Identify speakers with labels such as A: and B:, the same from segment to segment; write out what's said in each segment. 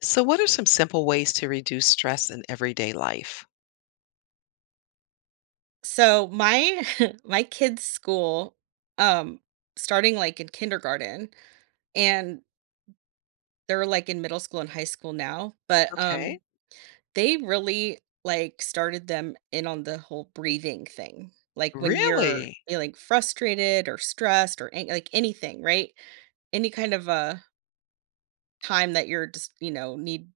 A: So, what are some simple ways to reduce stress in everyday life?
B: So my my kids' school, um, starting like in kindergarten, and they're like in middle school and high school now, but
A: Okay.
B: they really like started them in on the whole breathing thing. Like when you're
A: Really?
B: feeling frustrated or stressed or like anything, right? Any kind of a time that you're just you know need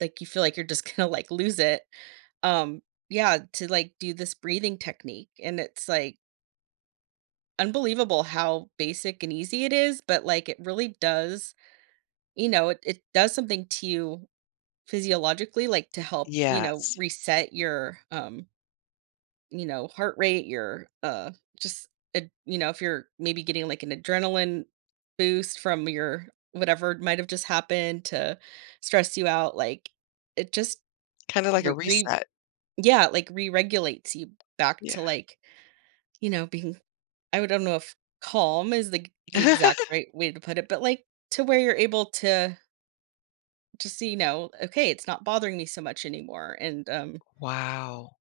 B: like you feel like you're just gonna like lose it. Um, yeah, to like do this breathing technique, and it's like unbelievable how basic and easy it is, but, like, it really does, it does something to you physiologically, like, to help, you know,
A: Yes.
B: reset your, you know, heart rate, your, just ad you know, if you're maybe getting, like, an adrenaline boost from your whatever might have just happened to stress you out, like, it just
A: Kind of like a
B: re re
A: reset.
B: yeah, like, re-regulates you back
A: Yeah.
B: to, like, you know, being I would don't know if calm is the exact right way to put it, but, like, to where you're able to just see, you know, "Okay, it's not bothering me so much anymore," and,
A: Wow.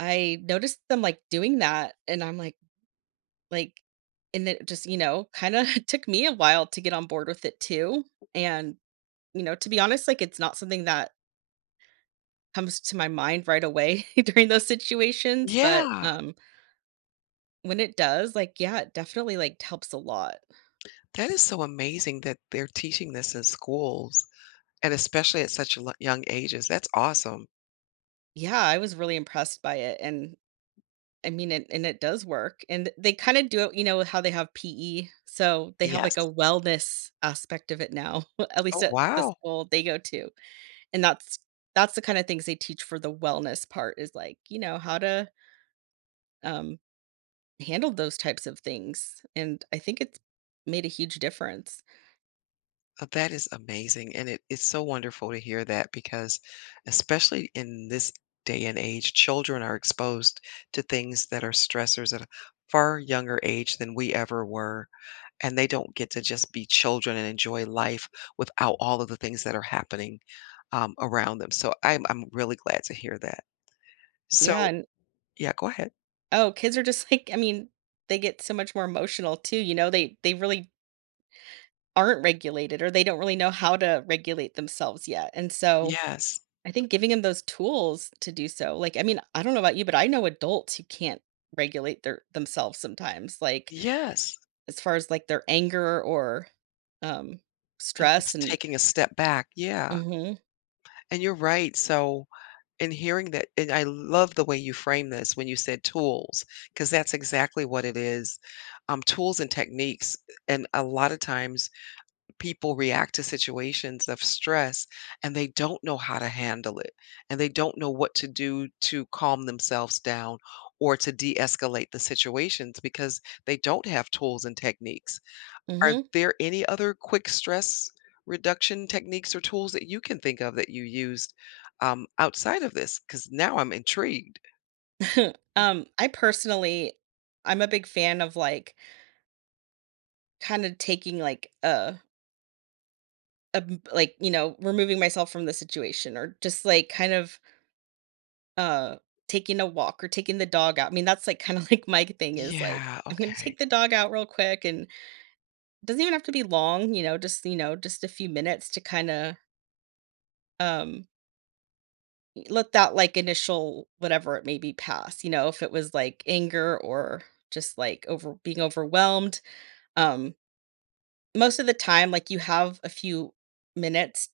B: I noticed them, like, doing that, and I'm like and it just, you know, kinda took me a while to get on board with it too, and, you know, to be honest, like, it's not something that comes to my mind right away during those situations, but,
A: Yeah.
B: when it does, like, yeah, it definitely, like, helps a lot.
A: That is so amazing that they're teaching this in schools and especially at such young ages. That's awesome.
B: Yeah, I was really impressed by it, and I mean, and it does work, and they kinda do it you know, how they have PE, so they have, like, a
A: Yes.
B: wellness aspect of it now, at least
A: Oh,
B: at the
A: wow.
B: school they go to, and that's the kinda things they teach for the wellness part is, like, you know, how to, um, handle those types of things, and I think it's made a huge difference.
A: That is amazing. And it's so wonderful to hear that because, especially in this day and age, children are exposed to things that are stressors at a far younger age than we ever were. And they don't get to just be children and enjoy life without all of the things that are happening around them. So I'm really glad to hear that.
B: Yeah,
A: So,
B: and
A: yeah, go ahead.
B: oh, kids are just, like I mean, they get so much more emotional too, you know, they really aren't regulated or they don't really know how to regulate themselves yet, and so
A: Yes.
B: I think giving them those tools to do so, like, I mean, I don't know about you, but I know adults who can't regulate their themselves sometimes, like,
A: Yes.
B: as far as, like, their anger or, um,
A: And
B: stress
A: just
B: and
A: taking a step back. Yeah.
B: Mhm,
A: And you're right. So, and hearing that, and I love the way you frame this when you said tools, because that's exactly what it is. Tools and techniques, and a lot of times people react to situations of stress, and they don't know how to handle it, and they don't know what to do to calm themselves down or to de-escalate the situations because they don't have tools and techniques. Are
B: mhm.
A: there any other quick stress reduction techniques or tools that you can think of that you used, outside of this? Because now I'm intrigued.
B: I personally I'm a big fan of, like, kinda taking, like, a m like, you know, removing myself from the situation or just, like, kind of, uh, taking a walk or taking the dog out. I mean, that's, like, kinda, like, my thing is, like,
A: Yeah,
B: "I'm gonna
A: okay.
B: take the dog out real quick and" doesn't even have to be long, you know, just a few minutes to kind of um let that like initial whatever it may be pass, you know, if it was like anger or just like over being overwhelmed. Um Most of the time like you have a few minutes,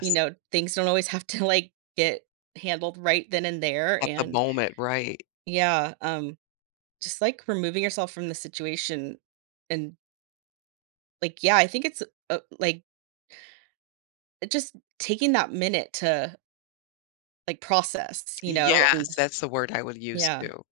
B: you know, things don't always have to like get handled right then and there
A: At the
B: and
A: moment, right.
B: yeah, just like removing yourself from the situation and like yeah, I think it's like just taking that minute to like, process, you know, and
A: Yes, that's the word I would use
B: yeah.
A: too.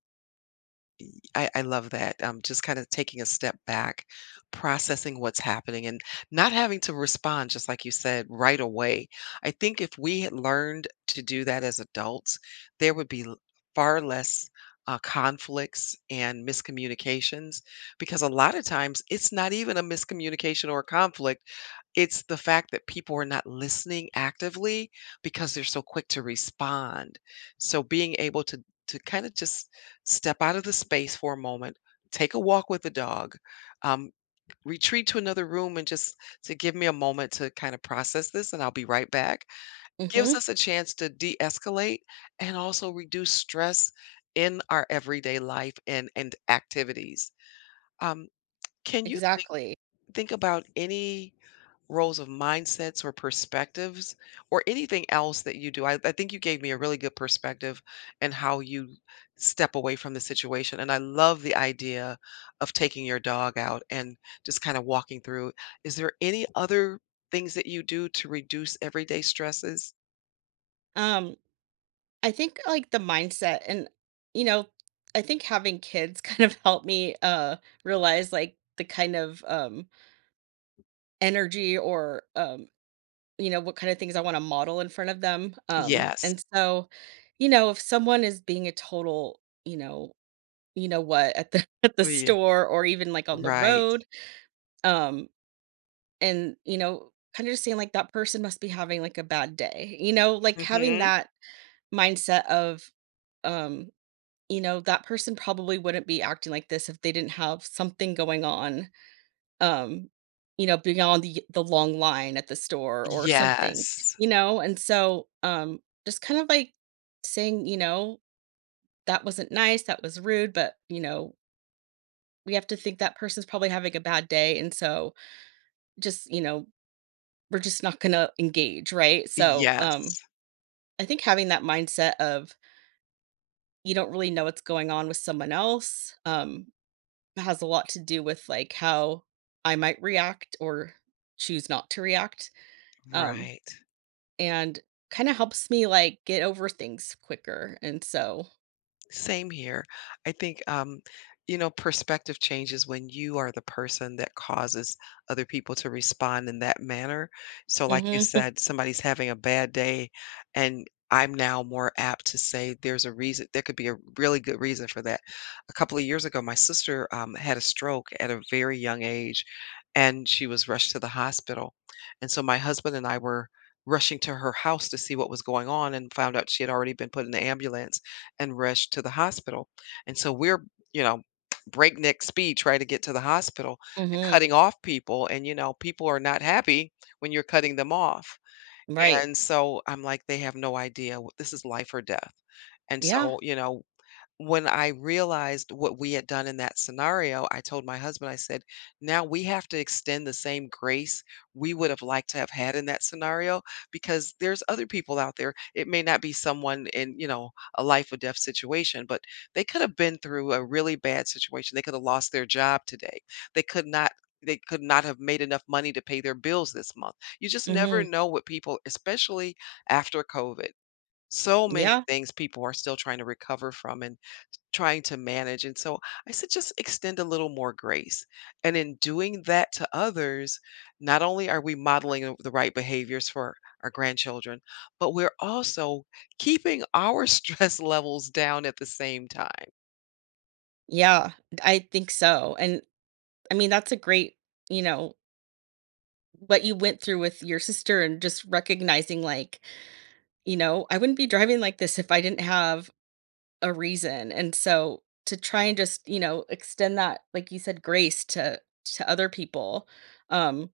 A: I love that. Just kind of taking a step back, processing what's happening, and not having to respond, just like you said, right away. I think if we had learned to do that as adults, there would be far less conflicts and miscommunications, because a lot of times it's not even a miscommunication or a conflict. It's the fact that people are not listening actively because they're so quick to respond. So being able to kind of just step out of the space for a moment, take a walk with the dog, um, retreat to another room and just to give me a moment to kind of process this, and I'll be right back, gives
B: Mhm.
A: us a chance to de escalate and also reduce stress in our everyday life and activities. Um, can
B: Exactly.
A: think about any roles of mindsets or perspectives or anything else that you do. I think you gave me a really good perspective and how you step away from the situation. And I love the idea of taking your dog out and just kind of walking through. Is there any other things that you do to reduce everyday stresses?
B: Um, I think, like, the mindset and, you know, I think having kids kind of helped me, realize, like, the kind of, energy or, you know, what kind of things I wanna model in front of them,
A: Yes.
B: and so, you know, if someone is being a total, you know what, at the at the
A: Yeah.
B: store or even, like, on the
A: Right.
B: road, um and you know kind of just saying like that person must be having like a bad day you know like having
A: Hmm.
B: that mindset of um you know that person probably wouldn't be acting like this if they didn't have something going on um you know beyond the long line at the store or something
A: Yes.
B: you know and so just kind of like saying you know that wasn't nice that was rude but you know we have to think that person's probably having a bad day and so just you know we're just not gonna engage, right? So,
A: Yes.
B: I think having that mindset of you don't really know what's going on with someone else, has a lot to do with like how I might react or choose not to react. Um,
A: Right.
B: and kind of helps me like get over things quicker. And so,
A: Same here. I think, you know, perspective changes when you are the person that causes other people to respond in that manner. So, like you
B: hmm
A: said, somebody's having a bad day, and I'm now more apt to say there's a reason. There could be a really good reason for that. A couple of years ago, my sister had a stroke at a very young age, and she was rushed to the hospital. And so, my husband and I were rushing to her house to see what was going on and found out she had already been put in the ambulance and rushed to the hospital. And so we're, you know, breakneck speed trying to get to the hospital and
B: hmm
A: cutting off people. And, you know, people are not happy when you're cutting them off.
B: right.
A: And so I'm like, they have no idea. This is life or death. And
B: Yeah.
A: so, you know, when I realized what we had done in that scenario, I told my husband, I said, "Now we have to extend the same grace we would have liked to have had in that scenario, because there's other people out there. It may not be someone in, you know, a life or death situation, but they could have been through a really bad situation. They could have lost their job today. They could not they could not have made enough money to pay their bills this month. You just never
B: Hmm.
A: know what people, especially after COVID. So many
B: Yeah.
A: things people are still trying to recover from and trying to manage, and so I said, "Just extend a little more grace." And in doing that to others, not only are we modeling of the right behaviors for our grandchildren, but we're also keeping our stress levels down at the same time.
B: Yeah, I think so. And I mean, that's a great, you know, what you went through with your sister and just recognizing like you know, I wouldn't be driving like this if I didn't have a reason, and so to try and just, you know, extend that, like you said, grace to other people, um,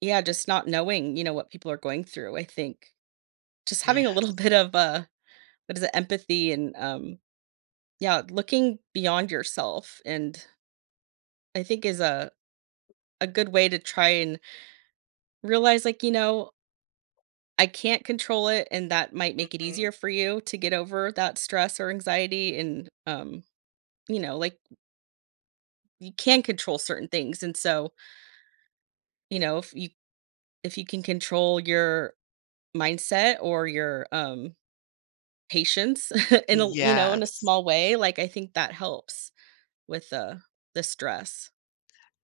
B: yeah, just not knowing, you know, what people are going through, I think just
A: Yeah,
B: having a little bit of, what is it, empathy and, yeah, looking beyond yourself, and I think is a good way to try and realize, like, you know, I can't control it, and that might make it
A: mhm.
B: easier for you to get over that stress or anxiety, and, you know, like you can control certain things. And so, you know, if you can control your mindset or your patience in a you know, in a
A: Yes.
B: small way, like I think that helps with the stress.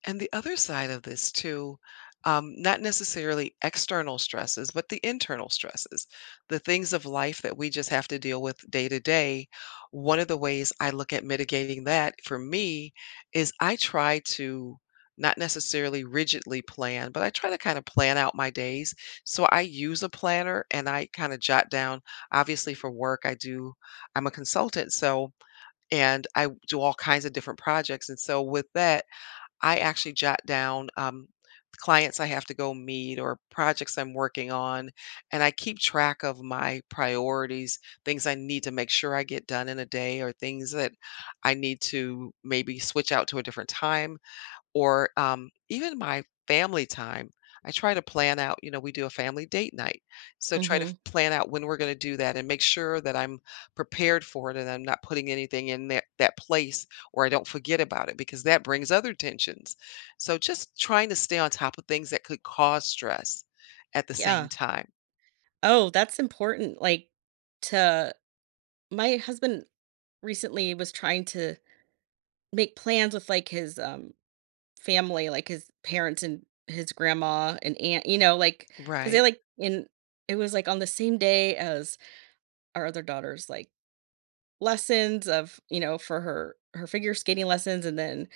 A: And the other side of this too, not necessarily external stresses, but the internal stresses, the things of life that we just have to deal with day to day. One of the ways I look at mitigating that for me is I try to not necessarily rigidly plan, but I try to kind of plan out my days. So I use a planner and I kind of jot down, obviously for work, I'm a consultant. And I do all kinds of different projects. And so with that, I actually jot down clients I have to go meet or projects I'm working on, and I keep track of my priorities, things I need to make sure I get done in a day, or things that I need to maybe switch out to a different time or even my family time. I try to plan out, you know, we do a family date night. So try to
B: Mhm.
A: plan out when we're going to do that and make sure that I'm prepared for it and I'm not putting anything in that place or I don't forget about it because that brings other tensions. So just trying to stay on top of things that could cause stress at the same
B: Yeah.
A: time.
B: Oh, that's important like to my husband recently was trying to make plans with like his family like his parents and his grandma and aunt you know like because they
A: Right.
B: like in it was like on the same day as our other daughter's like lessons of you know for her her figure skating lessons and then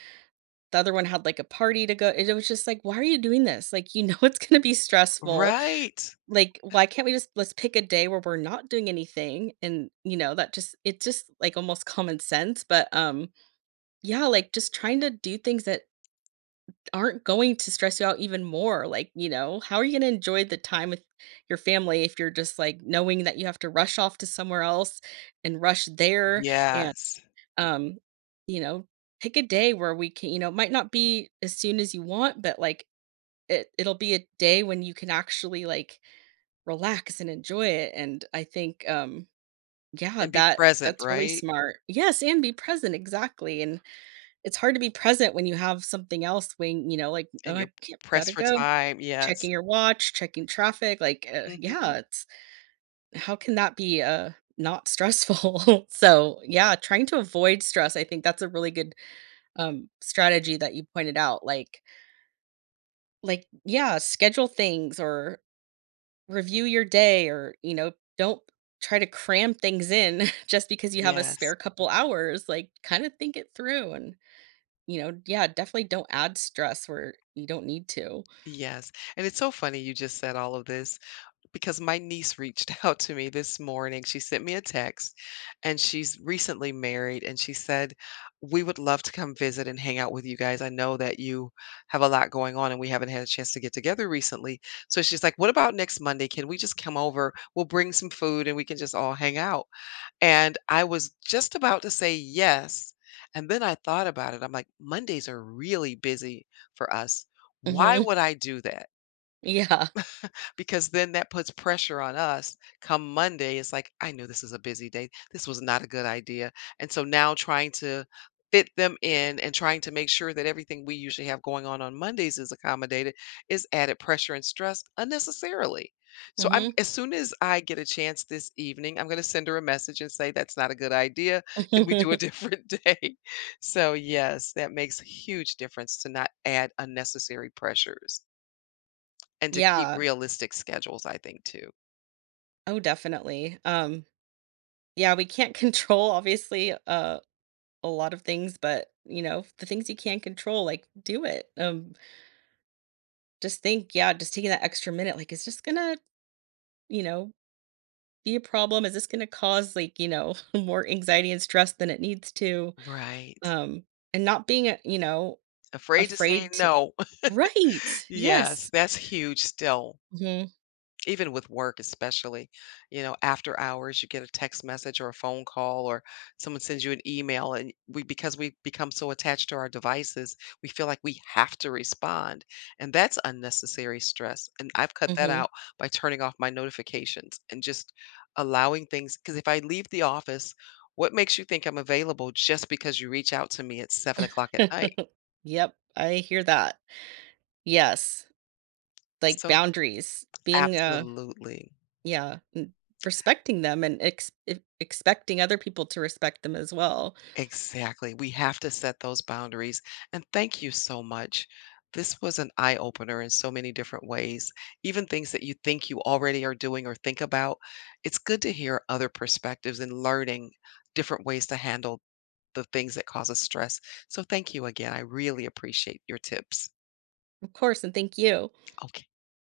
B: the other one had like a party to go it was just like why are you doing this like you know it's going to be stressful
A: Right.
B: like why can't we just let's pick a day where we're not doing anything and you know that just it's just like almost common sense but yeah like just trying to do things that aren't going to stress you out even more like you know how are you going to enjoy the time with your family if you're just like knowing that you have to rush off to somewhere else and rush there and
A: Yes.
B: Um, you know, pick a day where we can, you know, it might not be as soon as you want, but like it it'll be a day when you can actually like relax and enjoy it. And I think yeah,
A: And be
B: that
A: present,
B: that's really
A: right?
B: smart. Yes, and be present exactly. And it's hard to be present when you have something else weighing, you know, like oh,
A: And
B: I
A: you're
B: can't, gotta
A: pressed for
B: go.
A: time.
B: Checking
A: Yes.
B: your watch, checking traffic, like
A: Hmm.
B: yeah, it's how can that be not stressful? So yeah, trying to avoid stress. I think that's a really good strategy that you pointed out like yeah schedule things or review your day or you know don't try to cram things in just because you have a
A: Yes.
B: spare couple hours like kind of think it through and you know yeah definitely don't add stress where you don't need to
A: Yes, and it's so funny you just said all of this because my niece reached out to me this morning. She sent me a text and she's recently married and she said, "We would love to come visit and hang out with you guys. I know that you have a lot going on and we haven't had a chance to get together recently." So she's like, "What about next Monday? Can we just come over? We'll bring some food and we can just all hang out." And I was just about to say yes, and then I thought about it. I'm like, "Mondays are really busy for us." Why
B: hmm
A: would I do that?
B: yeah
A: Because then that puts pressure on us. Come Monday, it's like, I knew this is a busy day. This was not a good idea. And so now trying to fit them in and trying to make sure that everything we usually have going on Mondays is accommodated is added pressure and stress unnecessarily. So I'm
B: hmm
A: as soon as I get a chance this evening, I'm going to send her a message and say that's not a good idea. Can we do a different day? So yes, that makes a huge difference to not add unnecessary pressures. And to keep
B: yeah
A: realistic schedules, I think, too.
B: oh definitely yeah we can't control obviously a lot of things, but you know, the things you can't control, like do it. Just think, yeah, just taking that extra minute, like, is this gonna, you know, be a problem? Is this gonna cause like, you know, more anxiety and stress than it needs to?
A: Right.
B: Um, and not being, you know,
A: Afraid to say
B: afraid to,
A: no.
B: right?
A: Yes,
B: Yes.
A: that's huge still.
B: Hmm.
A: Even with work, especially, you know, after hours, you get a text message or a phone call, or someone sends you an email, and we because we become so attached to our devices, we feel like we have to respond, and that's unnecessary stress. And I've cut that
B: Hmm.
A: out by turning off my notifications and just allowing things. Because if I leave the office, what makes you think I'm available just because you reach out to me at 7 o'clock at night?
B: Yep, I hear that. Yes, like
A: So,
B: boundaries, being
A: absolutely.
B: yeah, respecting them and expecting other people to respect them as well.
A: Exactly. We have to set those boundaries. And thank you so much. This was an eye opener in so many different ways, even things that you think you already are doing or think about. It's good to hear other perspectives and learning different ways to handle the things that cause us stress. So thank you again. I really appreciate your tips.
B: Of course, and thank you.
A: Okay.